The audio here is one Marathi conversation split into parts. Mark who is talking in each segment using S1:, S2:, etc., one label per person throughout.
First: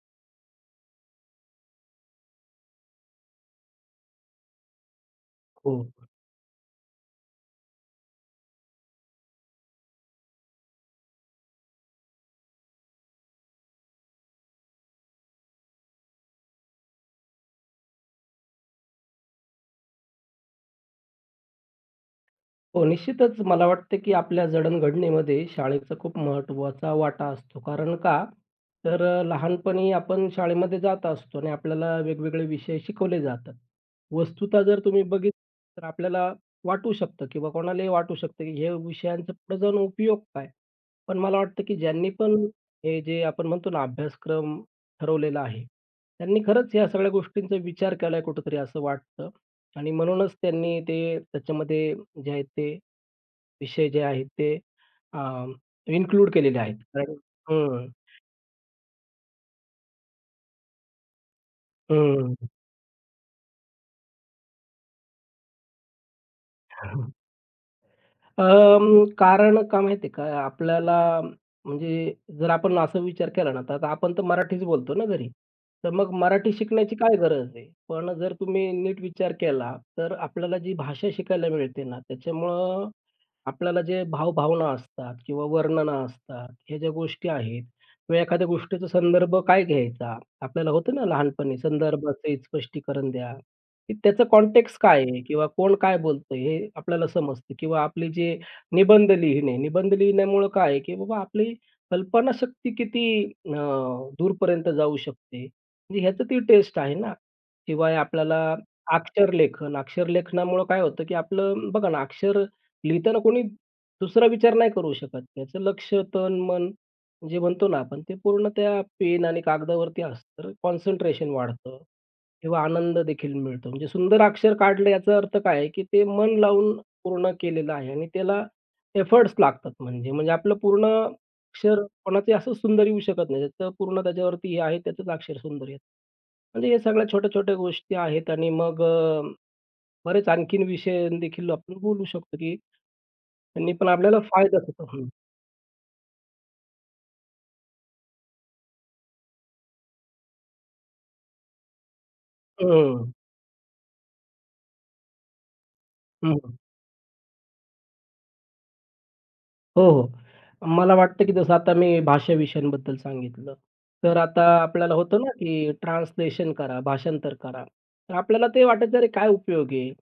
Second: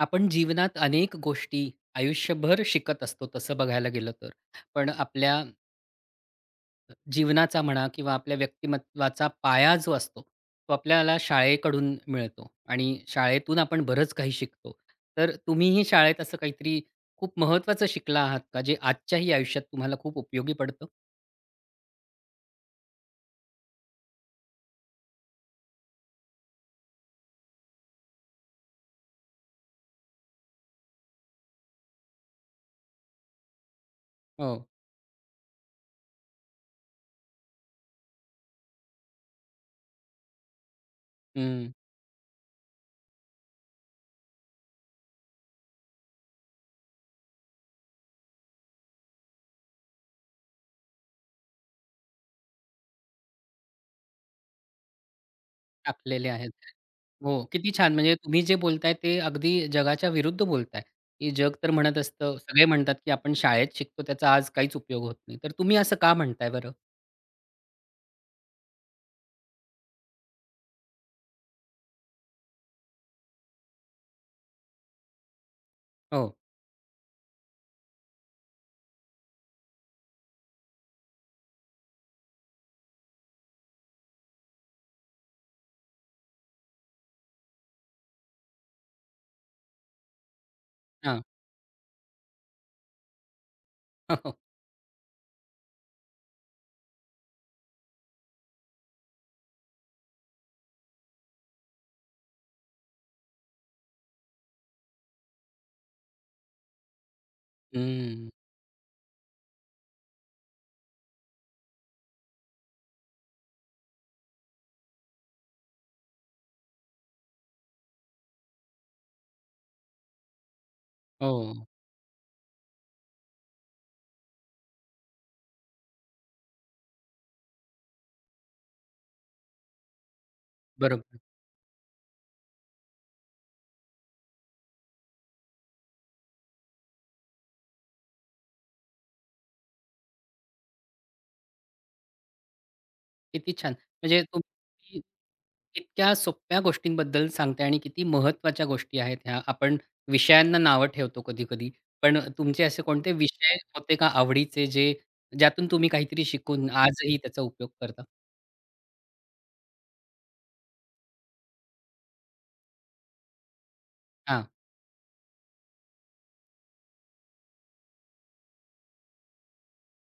S1: आपण जीवनात अनेक गोष्टी, आयुष्यभर शिकत असतो तसं बघायला गेलं तर. पण आपल्या
S2: हो.
S1: अ, जीवनाचा म्हणा किंवा आपल्या व्यक्तिमत्त्वाचा पाया जो असतो, तो आपल्याला शाळेकडून मिळतो. आणि शाळेतून आपण बरंच काही शिकतो. तर तुम्हीही शाळेत असं काहीतरी खूप महत्त्वाचं शिकला आहात का? जे आजच्याही आयुष्यात तुम्हाला खूप उपयोगी पडतं?
S2: हो, निश्चितच मला वाटतं, की आपल्या जडणघडणीमध्ये शाळेचा खूप महत्त्वाचा वाटा असतो. कारण का? तर अ, लहानपणी आपण शाळेमध्ये जात असतो आणि आपल्याला वेगवेगळे विषय शिकवले जातात. वस्तुतः
S1: हो.
S2: जर तुम्ही बघितली तर आपल्याला वाटू शकतं किंवा कोणालाही वाटू शकतं, की ह्या विषयांचा पुढे जाऊन उपयोग काय? पण मला वाटतं,
S1: हं.
S2: की ज्यांनी पण हे जे आपण म्हणतो ना अभ्यासक्रम ठरवलेला आहे. त्यांनी खरंच ह्या सगळ्या गोष्टींचा विचार केलाय कुठेतरी असं वाटतं आणि म्हणूनच त्यांनी ते त्याच्यामध्ये जे आहेत ते, विषय जे आहेत ते, अं,
S1: टाकलेले
S2: इन्क्लूड
S1: आहेत.
S2: केलेले आहेत. कारण
S1: हो, किती
S2: हं.
S1: छान म्हणजे तुम्ही जे बोलताय ते अगदी जगाच्या विरुद्ध बोलताय. की जग तर म्हणत असतं,
S2: हं.
S1: सगळे म्हणतात, की आपण शाळेत शिकतो त्याचा आज काहीच उपयोग होत नाही. तर तुम्ही असं का म्हणताय बरं?
S2: अं, कारण का माहितेय का, आपल्याला म्हणजे जर आपण असा विचार केला ना, तर आता आपण तर मराठीच बोलतो ना घरी, तर मग
S1: हो.
S2: मराठी शिकण्याची काय गरज आहे. पण जर तुम्ही नीट विचार केला, तर आपल्याला जी भाषा शिकायला मिळते ना त्याच्यामुळं, आपल्याला जे भाव-भावना असतात, किंवा वर्णनं असतात, ह्या ज्या गोष्टी आहेत किंवा एखाद्या गोष्टीचा संदर्भ काय घ्यायचा. आपल्याला होतं ना
S1: हं.
S2: लहानपणी संदर्भसहित स्पष्टीकरण द्या. त्याचं कॉन्टेक्स्ट काय आहे? किंवा कोण काय बोलतंय हे आपल्याला समजतं. किंवा आपले जे निबंध लिहिणे, निबंध लिहिण्यामुळं काय आहे, की बाबा आपली कल्पनाशक्ती किती अ, दूरपर्यंत जाऊ शकते. म्हणजे ह्याचं ती टेस्ट आहे ना. शिवाय
S1: हं.
S2: आपल्याला अक्षरलेखन, अक्षरलेखनामुळं काय होतं, की आपलं बघा ना अक्षर लिहिताना कोणी दुसरा विचार नाही करू शकत. त्याचं लक्ष्य तन-मन जे म्हणतो ना आपण ते पूर्ण त्या पेन आणि कागदावरती असतं, तर कॉन्सन्ट्रेशन
S1: हो.
S2: वाढतं. किंवा आनंददेखील मिळतो. म्हणजे सुंदर अक्षर काढलं याचा अर्थ काय आहे, की ते मन लावून पूर्ण केलेलं आहे आणि त्याला एफोर्ट्स लागतात म्हणजे-म्हणजे आपलं पूर्ण
S1: बरोबर.
S2: अक्षर कोणाचंही असंच सुंदर येऊ शकत नाही. त्याचं पूर्ण त्याच्यावरती हे आहे त्याचंच अक्षर सुंदर येतं. म्हणजे ह्या सगळ्या छोट्या-छोट्या गोष्टी आहेत आणि मग अ, बरेच आणखीन विषयदेखील आपण बोलू शकतो, की
S1: किती छान,
S2: त्यांनी पण आपल्याला
S1: म्हणजे,
S2: फायदा होतो.
S1: तुम्ही
S2: हं.
S1: इतक्या सोप्या गोष्टींबद्दल सांगताय आणि किती महत्त्वाच्या गोष्टी आहेत ह्या. आपण विषयांना नावं ठेवतो कधी-कधी. पण अ, तुमचे
S2: हं,
S1: असे
S2: हं,
S1: कोणते
S2: हं.
S1: विषय होते का आवडीचे, जे ज्यातून तुम्ही काहीतरी
S2: हं, हं.
S1: शिकून आजही त्याचा उपयोग करता?
S2: हो, हो. मला वाटतं, की जसं आता मी भाषा विषयांबद्दल सांगितलं. तर आता
S1: हां.
S2: आपल्याला होतं ना, की ट्रान्सलेशन करा, भाषांतर करा. तर आपल्याला ते वाटायचं, अरे, काय उपयोग आहे?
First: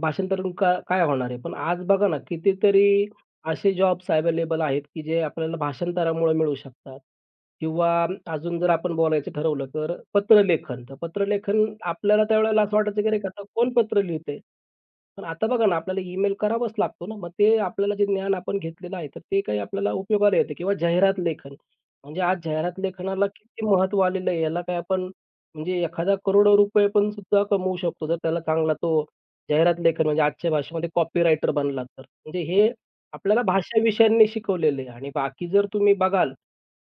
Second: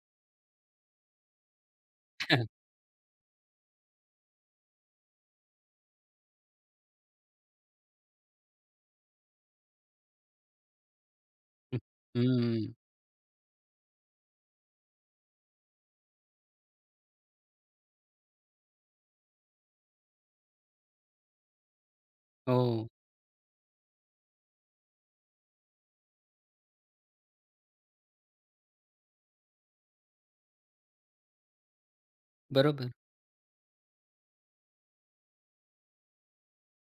S2: भाषांतर करून काय होणार आहे? पण आज बघा ना, कितीतरी असे जॉब्स अवेलेबल आहेत, की जे आपल्याला भाषांतरामुळे मिळू शकतात. किंवा अजून जर आपण बोलायचं ठरवलं तर पत्रलेखन. तर पत्रलेखन
S1: हं,
S2: आपल्याला त्यावेळेला
S1: हं.
S2: असं वाटायचं, की अरे, आता कोण पत्र लिहितंय? पण आता बघा ना, आपल्याला ईमेल करावाच लागतो ना. मग ते आपल्याला जे ज्ञान आपण घेतलेलं आहे, तर ते काय आपल्याला उपयोगाला येतं किंवा जाहिरात लेखन. म्हणजे आज जाहिरात
S1: हो.
S2: लेखनाला किती महत्त्व आलेलं आहे. याला काय आपण म्हणजे एखादा करोडो रुपये पण सुद्धा कमवू शकतो. जर त्याला चांगला तो जाहिरात लेखन म्हणजे आजच्या भाषेमध्ये कॉपीराइटर बनला तर. म्हणजे हे
S1: बरोबर.
S2: आपल्याला भाषा विषयांनी शिकवलेलं आहे आणि बाकी जर तुम्ही बघाल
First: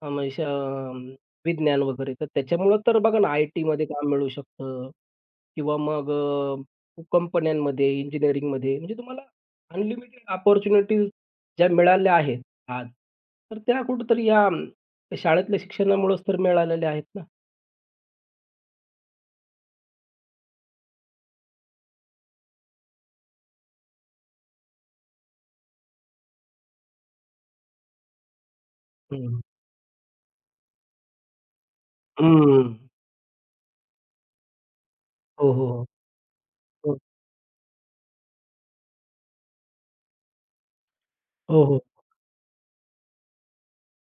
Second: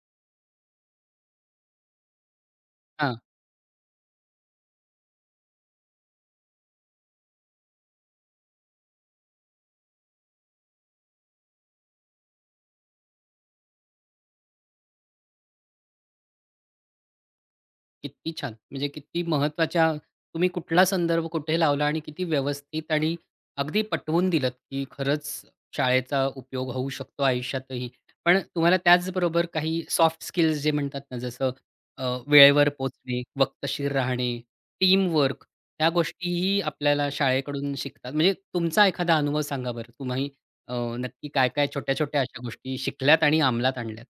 S2: [unintelligible] विज्ञान वगैरे, तर त्याच्यामुळं तर बघा
S1: हां.
S2: ना, आयटीमध्ये काम मिळू शकतं. किंवा मग अ, कंपन्यांमध्ये, इंजिनिअरिंगमध्ये म्हणजे तुम्हाला अनलिमिटेड ऑपर्चुनिटी ज्या मिळाल्या आहेत आज. तर त्या कुठेतरी या शाळेतल्या शिक्षणामुळेच तर मिळालेल्या आहेत ना.
S1: किती छान, म्हणजे किती महत्त्वाच्या तुम्ही कुठला संदर्भ कुठे लावला आणि किती व्यवस्थित आणि अगदी पटवून दिलंत, की खरंच शाळेचा उपयोग होऊ शकतो आयुष्यातही. पण तुम्हाला
S2: हं.
S1: त्याचबरोबर काही सॉफ्ट स्किल्स जे म्हणतात ना, जसं अ, वेळेवर
S2: हं.
S1: पोहोचणे, वक्तशीर राहणे, टीमवर्क,
S2: हो, हो, हो.
S1: ह्या गोष्टीही
S2: हो.
S1: आपल्याला शाळेकडून शिकतात. म्हणजे तुमचा एखादा अनुभव सांगा बरं. तुम्ही अ, नक्की
S2: हो,
S1: काय-काय,
S2: हो.
S1: छोट्या-छोट्या अशा गोष्टी शिकल्यात आणि अंमलात आणल्यात?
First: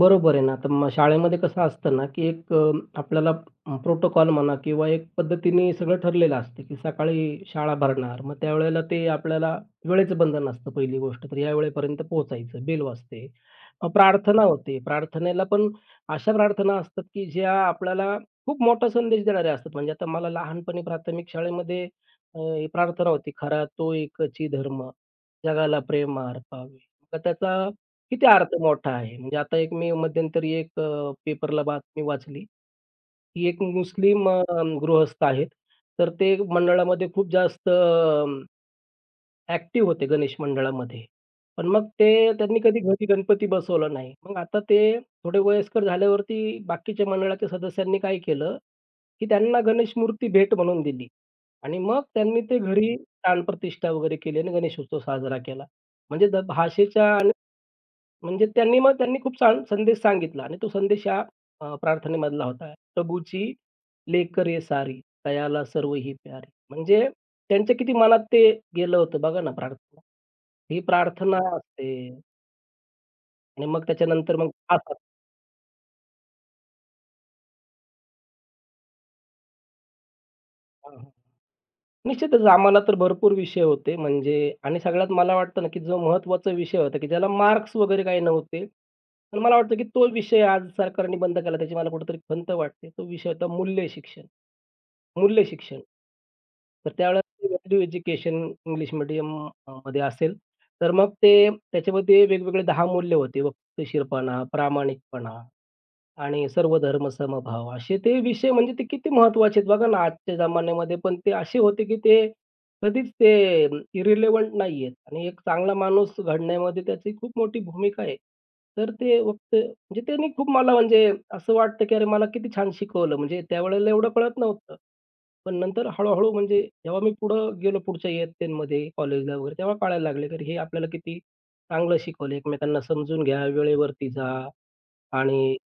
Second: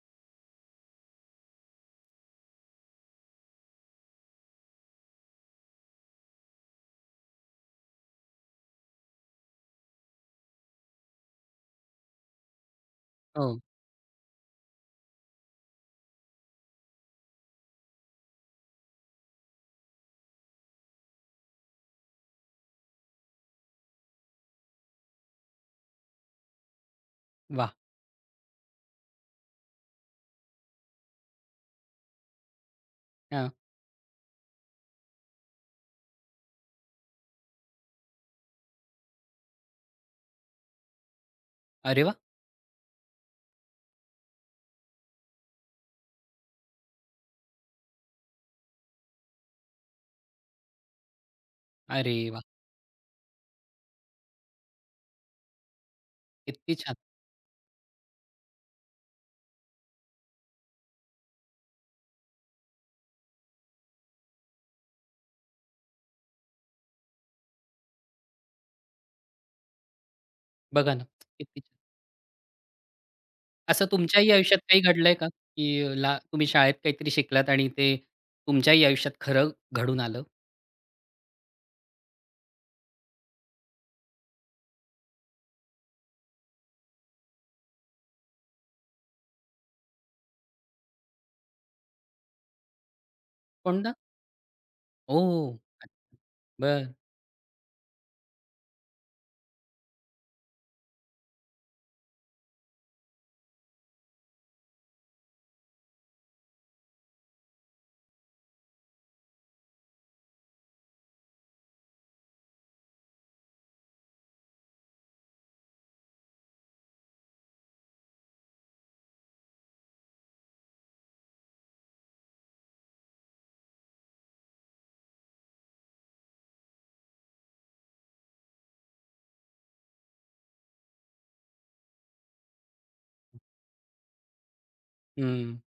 S2: बरोबर आहे ना, तर मग शाळेमध्ये कसं असतं ना, की एक आपल्याला प्रोटोकॉल म्हणा किंवा एक पद्धतीने सगळं ठरलेलं असतं, की सकाळी शाळा भरणार. मग त्यावेळेला ते आपल्याला वेळेचं बंधन असतं. पहिली गोष्ट तर या वेळेपर्यंत पोहोचायचं. बेल वाजते.
S1: हो.
S2: प्रार्थना होते. मग प्रार्थनेला पण अशा प्रार्थना असतात, की ज्या आपल्याला खूप मोठा संदेश देणाऱ्या असतात. म्हणजे आता मला लहानपणी प्राथमिक शाळेमध्ये अ, प्रार्थना होती, "खरा तो एकची धर्म, जगाला प्रेम अर्पावे." तर त्याचा
S1: वाह!
S2: किती अर्थ मोठा आहे. म्हणजे आता एक मी मध्यंतरी एक अ, पेपरला बातमी वाचली, की
S1: हां.
S2: एक मुस्लिम अ, गृहस्थ आहेत. तर ते मंडळामध्ये खूप जास्त एक्टिव्ह होते गणेश मंडळामध्ये. पण मग
S1: अरे
S2: ते
S1: वाह!
S2: त्यांनी कधी घरी गणपती बसवलं नाही. मग आता ते थोडे वयस्कर झाल्यावरती बाकीच्या मंडळाच्या सदस्यांनी काय केलं, की त्यांना गणेशमूर्ती भेट म्हणून दिली आणि मग
S1: अरे
S2: त्यांनी
S1: वाह!
S2: ते घरी प्राणप्रतिष्ठा वगैरे केली आणि गणेशोत्सव साजरा केला. म्हणजे जर
S1: किती छान.
S2: भाषेच्या आणि म्हणजे त्यांनी मग त्यांनी खूप छान संदेश सांगितला आणि तो संदेश या अ, प्रार्थनेमधला होता. प्रभूची लेकरे सारी, तयाला सर्वही प्यारी, म्हणजे त्यांच्या किती मनात ते गेलं होतं बघा ना, प्रार्थना. ही
S1: बघा ना,
S2: प्रार्थना
S1: किती छान.
S2: असते. आणि मग
S1: असं तुमच्याही
S2: त्याच्यानंतर मग
S1: आयुष्यात काही
S2: [unintelligible]
S1: घडलंय का, की ला, तुम्ही शाळेत काहीतरी शिकलात आणि ते तुमच्याही आयुष्यात खरं घडून आलं?
S2: हां, हां, निश्चितच आम्हाला तर भरपूर विषय होते म्हणजे आणि सगळ्यात मला वाटतं ना, की जो महत्त्वाचा विषय होता, की ज्याला मार्क्स वगैरे काही नव्हते. पण मला वाटतं, की तो विषय आज सरकारने बंद केला, त्याची मला कुठेतरी खंत वाटते. तो विषय होता
S1: कोणता?
S2: मूल्यशिक्षण,
S1: ओह!
S2: मूल्यशिक्षण.
S1: [unintelligible]
S2: तर
S1: बरं.
S2: त्यावेळेला व्हॅल्यू एज्युकेशन इंग्लिश मीडियम म मध्ये असेल, तर मग ते त्याच्यामध्ये वेगवेगळे 10 मूल्य होते. वक्तशीरपणा, प्रामाणिकपणा आणि सर्वधर्म समभाव असे ते विषय म्हणजे ते किती महत्त्वाचे आहेत बघा ना, आजच्या जमान्यामध्ये पण ते असे होते, की ते कधीच ते इर्रेलेवेंट नाहीयेत आणि एक चांगला माणूस घडण्यामध्ये त्याची खूप मोठी भूमिका आहे. तर ते फक्त म्हणजे त्यांनी खूप मला म्हणजे असं वाटतं, की अरे, मला किती छान शिकवलं. म्हणजे त्यावेळेला एवढं कळत नव्हतं. पण नंतर हळू-हळू म्हणजे जेव्हा मी पुढं गेलो पुढच्या इयत्तेनमध्ये कॉलेजला वगैरे तेव्हा कळायला लागले, की हे आपल्याला किती चांगलं शिकवलं. एकमेकांना समजून घ्या. वेळेवरती जा. आणि
S1: हं.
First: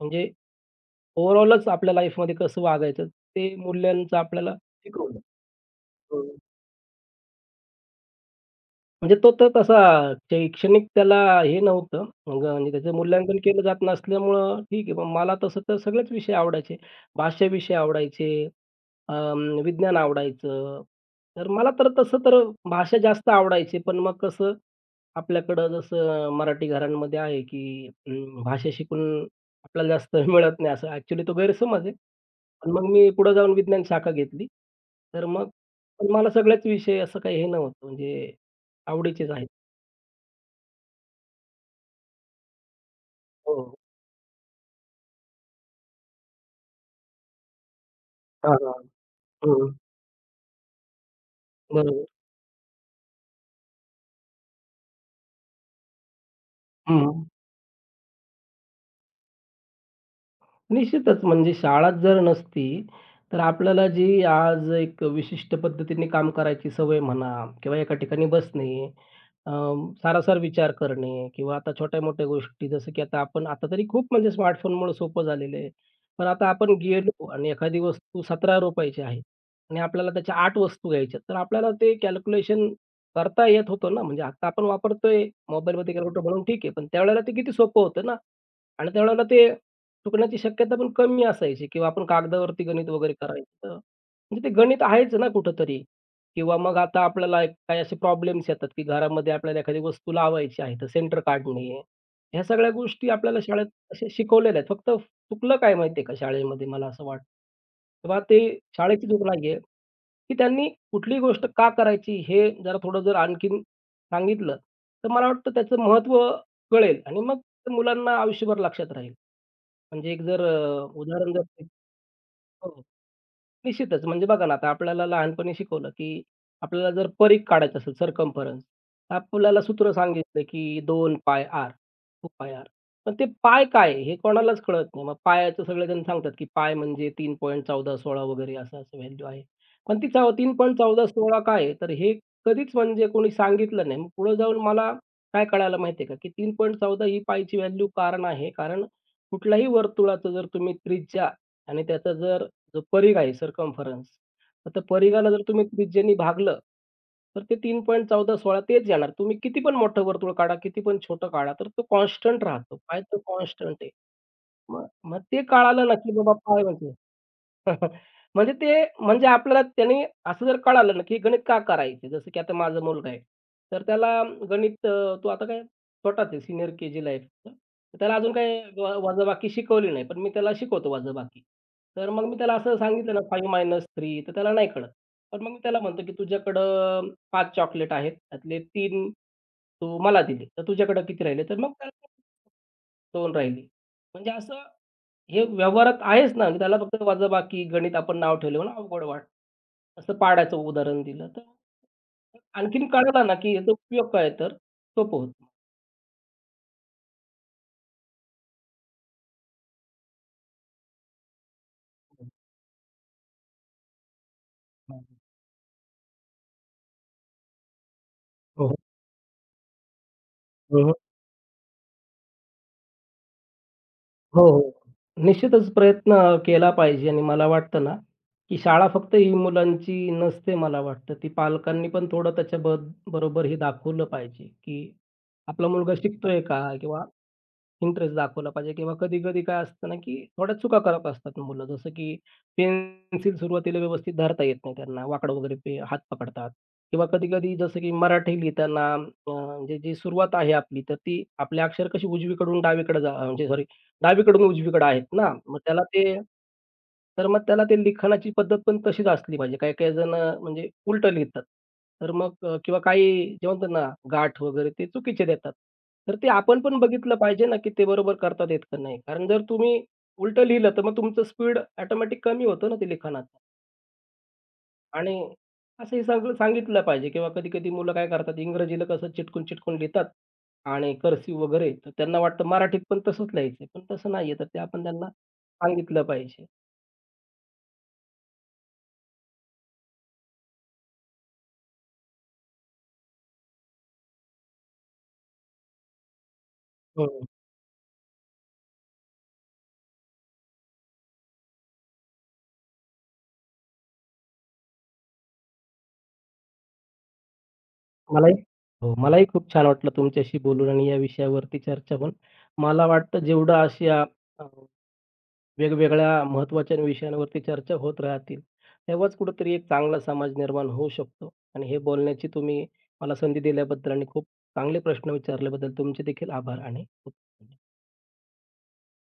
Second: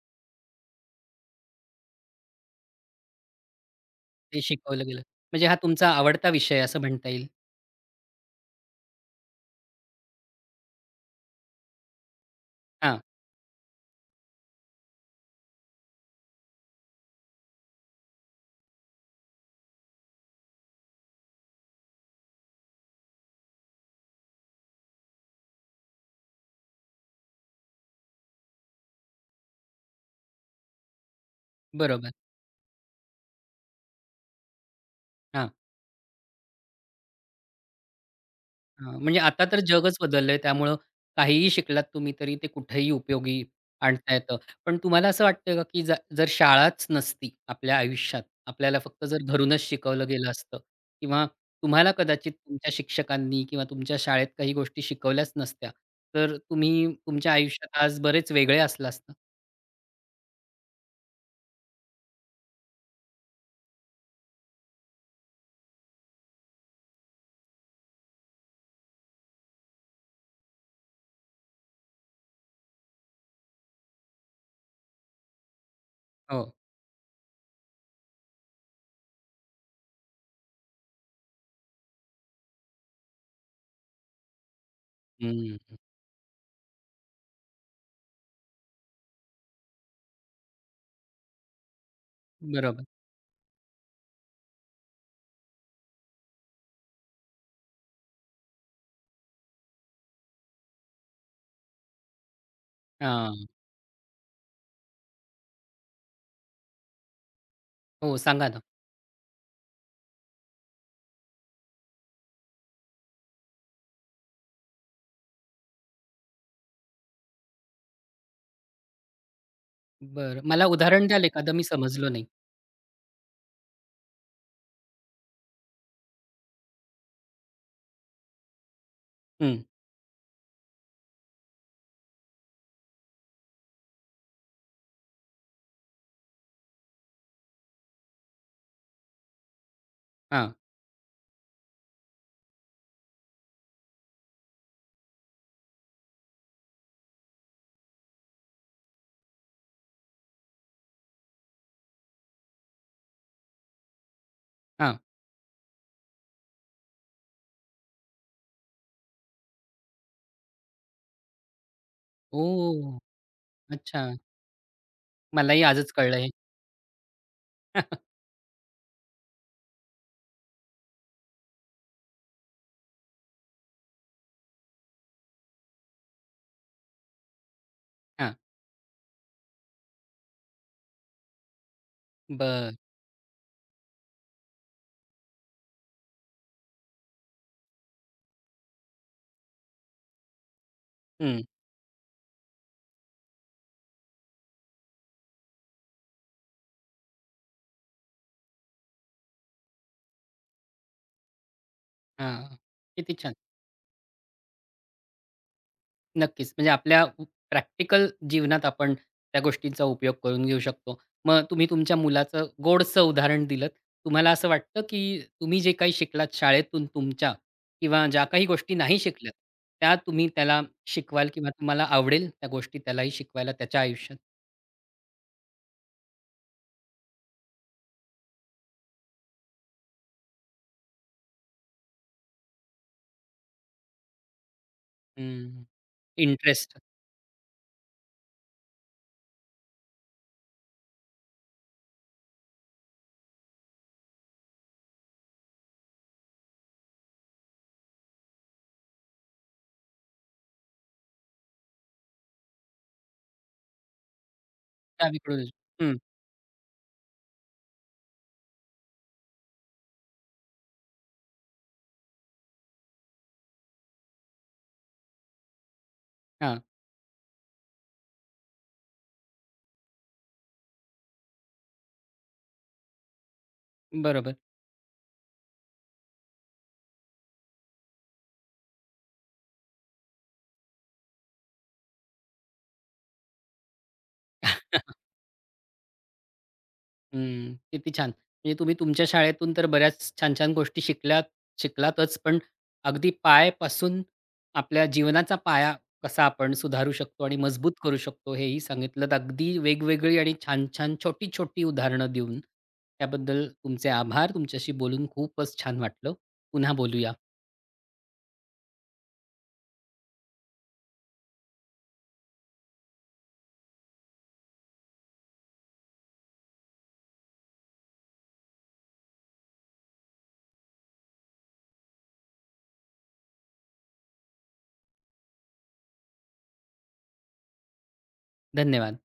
S2: म्हणजे ओव्हरऑलच आपल्या लाईफमध्ये कसं वागायचं ते मूल्यांचं
S1: ते
S2: आपल्याला
S1: शिकवलं गेलं.
S2: शिकवलं.
S1: म्हणजे हा तुमचा आवडता
S2: हं.
S1: विषय आहे असं म्हणता येईल.
S2: म्हणजे तो तर तसा शैक्षणिक त्याला हे नव्हतं. मग आणि त्याचं
S1: हां.
S2: मूल्यांकन केलं जात नसल्यामुळं ठीक आहे. मग मला तसं तर सगळेच विषय आवडायचे. भाष्य विषय आवडायचे, अ, विज्ञान आवडायचं. तर मला तर तसं तर भाषा जास्त आवडायचे पण मग कसं, आपल्याकडं जसं मराठी घरांमध्ये आहे की अं, भाषा शिकून आपल्याला स्थळ मिळत नाही असं एक्चुअली तो गैरसमज आहे.
S1: बरोबर.
S2: पण मग मी पुढे जाऊन विज्ञान शाखा घेतली. तर मग
S1: हां.
S2: मला सगळ्याच विषय असं काही हे नव्हतं म्हणजे
S1: हं. म्हणजे
S2: आवडीचेच
S1: आता
S2: आहेत.
S1: तर जगच बदललंय त्यामुळं काहीही शिकलात तुम्ही तरी ते कुठेही उपयोगी
S2: हो.
S1: आणता येतं. पण तुम्हाला असं वाटतंय का, की ज जर शाळाच नसती आपल्या आयुष्यात,
S2: हां,
S1: आपल्याला
S2: हां.
S1: फक्त जर धरूनच
S2: हं.
S1: शिकवलं गेलं असतं, किंवा तुम्हाला
S2: बरोबर.
S1: कदाचित तुमच्या शिक्षकांनी किंवा तुमच्या शाळेत काही गोष्टी शिकवल्याच नसत्या. तर तुम्ही
S2: हं, हं.
S1: तुमच्या आयुष्यात आज बरेच वेगळे असला असता?
S2: निश्चितच म्हणजे शाळात जर नसती तर, आपल्याला जी आज एक विशिष्ट पद्धतीने काम करायची सवय म्हणा, किंवा एका ठिकाणी बसणे, अ, सारासार विचार करणे, किंवा आता छोट्या-मोठ्या गोष्टी जसं, की आता आपण आता तरी खूप म्हणजे स्मार्टफोनमुळे सोपं झालेलं आहे. पण आता
S1: हो.
S2: आपण गेलो आणि एखादी वस्तू ₹17 ची आहे आणि आपल्याला त्याच्या 8 वस्तू घ्यायच्यात. तर आपल्याला ते कॅल्क्युलेशन करता येत होतं ना. म्हणजे आत्ता आपण वापरतोय
S1: हं, हं.
S2: मोबाईलमध्ये कॅक्युलेटर म्हणून ठीक आहे. पण त्यावेळेला ते किती सोपं होतं ना आणि त्यावेळेला ते चुकण्याची शक्यता पण कमी असायची किंवा आपण कागदावरती
S1: बरोबर.
S2: गणित वगैरे करायचं. तर म्हणजे ते गणित आहेच ना कुठेतरी. किंवा मग आता आपल्याला काही असे प्रॉब्लेम्स येतात की घरामध्ये आपल्याला एखादी वस्तू लावायची आहे तर सेंटर काढणे. ह्या सगळ्या गोष्टी आपल्याला
S1: हां.
S2: शाळेत असे शिकवलेल्या आहेत. फक्त चुकलं काय माहितीये का शाळेमध्ये, मला असं वाटतं, की
S1: हो.
S2: बा ते
S1: सांगा ना.
S2: शाळेची चूक नाहीये. ती त्यांनी कुठली गोष्ट का करायची हे जरा थोडं जर आणखीन सांगितलं तर मला वाटतं त्याचं महत्त्व कळेल आणि मग मुलांना आयुष्यभर लक्षात राहील. म्हणजे एक जर
S1: बरं. मला
S2: अ,
S1: उदाहरण द्याल
S2: उदाहरण जर
S1: एखाद? मी
S2: घेतलं
S1: समजलो नाही.
S2: हो. निश्चितच म्हणजे बघा ना आता आपल्याला लहानपणी शिकवलं, की आपल्याला जर परीघ काढायचं असेल, सर्कम्फरन्स. आपल्याला
S1: हं.
S2: सूत्र सांगितलं की 2πr पण ते पाय काय हे कोणालाच कळत नाही. मग पायचं सगळेजण सांगतात, की पाय म्हणजे 3.14 16 वगैरे असं-असं व्हॅल्यू आहे. पण ती चव तीन
S1: हां.
S2: पॉइंट चौदा 16 काय आहे, तर हे कधीच म्हणजे कोणी सांगितलं नाही. मग पुढे जाऊन मला काय कळायला माहिती आहे का? की 3.14 ही पायची व्हॅल्यू कारण आहे कारण कुठल्याही वर्तुळाचं जर तुम्ही त्रिज्या आणि त्याचा जर परिघ आहे, सर्कम्फरन्स. आता
S1: हां.
S2: परिघाला जर तुम्ही त्रिज्येने भागलं तर ते 3.14 16 तेच येणार. तुम्ही कितीपण मोठं वर्तुळ काढा, कितीपण छोटं काढा, तर तो कॉन्स्टंट राहतो.
S1: ओह!
S2: काय तर कॉन्स्टंट आहे.
S1: अच्छा.
S2: मग मग ते
S1: मलाही
S2: काळालं
S1: आजच
S2: ना की
S1: कळलंय हे.
S2: बाबा काय म्हणजे. म्हणजे ते म्हणजे आपल्याला त्याने असं जर कळालं ना की गणित का करायचं, जसं की आता माझा मुलगा आहे. तर त्याला गणित अ, तो आता काय छोटाच आहे सीनियर केजीला आहे फक्त. त्याला अजून
S1: हां.
S2: काही वजाबाकी शिकवली नाही, पण मी त्याला शिकवतो वजाबाकी. तर मग मी त्याला
S1: बरं.
S2: असं सांगितलं ना 5-3 तर त्याला नाही कळत. पण मग मी त्याला म्हणतो की तुझ्याकडं 5 चॉकलेट आहेत, त्यातले 3 तू मला दिले तर तुझ्याकडं किती
S1: हं.
S2: राहिले? तर मग त्याला 2 राहिली. म्हणजे असं हे व्यवहारात आहेच ना त्याला फक्त वजाबाकी गणित आपण नाव ठेवलं म्हणून अवघड वाटतं. असं पाढ्याचं उदाहरण दिलं तर.
S1: हां.
S2: आणखीन
S1: किती
S2: कळाला
S1: छान.
S2: ना की ह्याचा उपयोग काय आहे तर सोपं होतं.
S1: नक्कीच. म्हणजे, आपल्या अ, प्रॅक्टिकल जीवनात आपण त्या गोष्टींचा उपयोग करून घेऊ शकतो. मग तुम्ही तुमच्या
S2: हं.
S1: मुलाचं गोडसं उदाहरण दिलत. तुम्हाला असं वाटतं,
S2: हं, हं.
S1: की तुम्ही जे काही शिकलात शाळेतून तुमच्या, किंवा ज्या काही
S2: हो, हो.
S1: गोष्टी नाही शिकल्यात. त्या तुम्ही त्याला
S2: हो, हो.
S1: शिकवाल किंवा तुम्हाला आवडेल त्या गोष्टी त्यालाही शिकवायला त्याच्या आयुष्यात?
S2: हो हो. निश्चितच प्रयत्न अ, केला पाहिजे आणि मला वाटतं ना, की शाळा फक्त ही मुलांची नसते मला वाटतं. ती पालकांनी पण थोडं त्याच्या ब-बरोबर ही दाखवलं पाहिजे, की
S1: हं.
S2: आपला मुलगा शिकतोय का
S1: इंटरेस्ट
S2: किंवा, इंटरेस्ट दाखवला पाहिजे. किंवा कधी-कधी काय असतं ना, की थोड्या चुका करत असतात मुलं. जसं की पेन्सिल सुरुवातीला व्यवस्थित धरता येत नाही त्यांना. वाकडं वगैरे ते हात पकडतात. किंवा कधी-कधी जसं की मराठी लिहिताना, अ, म्हणजे जी सुरुवात आहे आपली, तर ती आपली अक्षर कशी उजवीकडून डावीकडे जा म्हणजे सॉरी डावीकडून उजवीकडे आहेत ना
S1: डावीकडून उजवी,
S2: मग त्याला
S1: हं.
S2: ते, तर मग त्याला ते लिखाणाची पद्धत पण तशीच असली पाहिजे. काही-काही जण म्हणजे उलटं लिहितात. तर मग किंवा काही जे म्हणतात ना गाठ वगैरे ते चुकीचे देतात. तर ते आपण
S1: हां.
S2: पण बघितलं पाहिजे ना, की ते बरोबर करता आहेत का नाही. कारण जर तुम्ही उलटं लिहिलं तर मग तुमचं स्पीड ऑटोमॅटिक कमी होतं ना ते लिखाणाच.
S1: बरोबर.
S2: आणि असं हे सगळं सांगितलं पाहिजे किंवा कधी-कधी मुलं काय करतात, इंग्रजीला कसं चिटकून-चिटकून लिहितात, आणि कर्सिव वगैरे. तर त्यांना वाटतं मराठीत पण तसंच लिहायचंय. पण तसं नाहीये तर ते आपण त्यांना सांगितलं पाहिजे.
S1: हं. किती छान. म्हणजे तुम्ही तुमच्या शाळेतून तर, बऱ्याच छान-छान गोष्टी शिकल्यात-शिकलातचं पण अगदी पायपासून आपल्या जीवनाचा पाया, कसा आपण सुधारू
S2: हं.
S1: शकतो आणि मजबूत करू शकतो हे ही सांगितलत. अगदी वेगवेगळी आणि छान-छान, छोटी-छोटी उदाहरणं देऊन. त्याबद्दल तुमचे आभार तुमच्याशी बोलून खूपच छान वाटलं. पुन्हा बोलूया.
S2: मलाही हो. मलाही खूप छान वाटलं तुमच्याशी बोलून आणि या विषयावरती चर्चा होऊन. मला वाटतं जेवढं अशा हां, हां. वेगवेगळ्या महत्त्वाच्या विषयांवरती चर्चा होत राहतील. तेव्हाच कुठेतरी एक चांगला समाज निर्माण होऊ शकतो आणि हे बोलण्याची तुम्ही मला संधी दिल्याबद्दल आणि खूप चांगले प्रश्न विचारल्याबद्दल तुमचेदेखील आभार आणि खूप
S1: धन्यवाद.